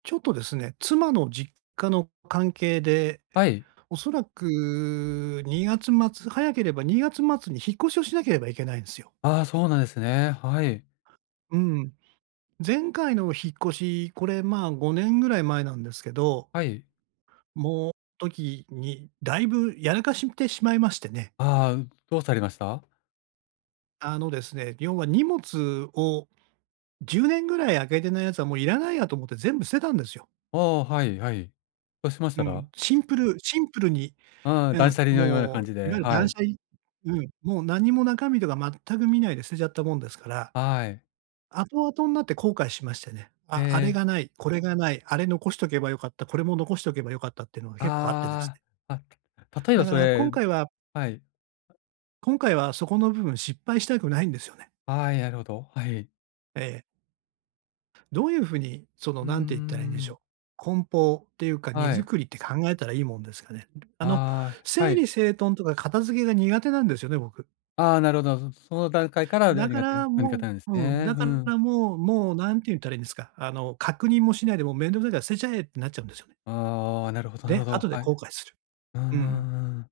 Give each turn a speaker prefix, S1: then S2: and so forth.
S1: ちょっとですね、妻の実家の関係で、
S2: はい。
S1: おそらく2月末、早ければ2月末に引っ越しをしなければいけないんですよ。
S2: ああ、そうなんですね。はい。
S1: うん。前回の引っ越し、これ、まあ、5年ぐらい前なんですけど。
S2: はい。
S1: もう、ときに、だいぶ、やらかしんてしまいましてね。
S2: ああ、どうされました？
S1: あのですね、要は荷物を、10年ぐらい開けてないやつは、もういらないやと思って全部捨てたんですよ。
S2: ああ、はいはい。そうしまし
S1: う
S2: たら？
S1: ん。シンプル、シンプルに。
S2: うん、
S1: う
S2: 断
S1: ん、
S2: 捨離のような
S1: も
S2: 感じ
S1: う、い
S2: で。
S1: わゆる
S2: は
S1: 断
S2: い。
S1: 捨離。うん、もう、なんにも中身とか全く見ないで捨てちゃったもんですから、
S2: あ、はい。
S1: 後々になって後悔しましてね。
S2: え
S1: あ、あれ
S2: え。
S1: がない、これがない、あれ残しとけば良かった、これも残しておけば良かったってのが結構あってです
S2: あ
S1: ね。
S2: あ、あ。例え
S1: だ
S2: ば
S1: か
S2: そ
S1: ら今
S2: れ
S1: 回は
S2: はい。
S1: 今回はそこの部分失敗したくないんですよね。
S2: はい、あるほど。はい。
S1: ええ。どういう風に、その、
S2: うー
S1: 何て言ったらいいんでしょ
S2: ん。
S1: う。梱包っていうか荷
S2: はい。
S1: 造りって考えたらいいもんですかね。あの、
S2: ああ、は
S1: 整
S2: い。
S1: 理整頓とか片付けが苦手なんですよね、僕。
S2: ああ、なるほど。うん、その段階から、じゃ、
S1: だか
S2: 苦手な
S1: ら、
S2: うん、
S1: も
S2: 方なんです
S1: ううん、
S2: ね。
S1: だ
S2: ふ
S1: か
S2: ん。
S1: らもう、もう、なんて言ったらいいんですか、あの、確認もしないで、もう面倒臭いから捨てちゃえってなっちゃうんですよ。
S2: ああ、なるほどなる
S1: で、
S2: ほど。
S1: 後で
S2: はい。
S1: 後悔する。
S2: うんう
S1: うん。
S2: んうん。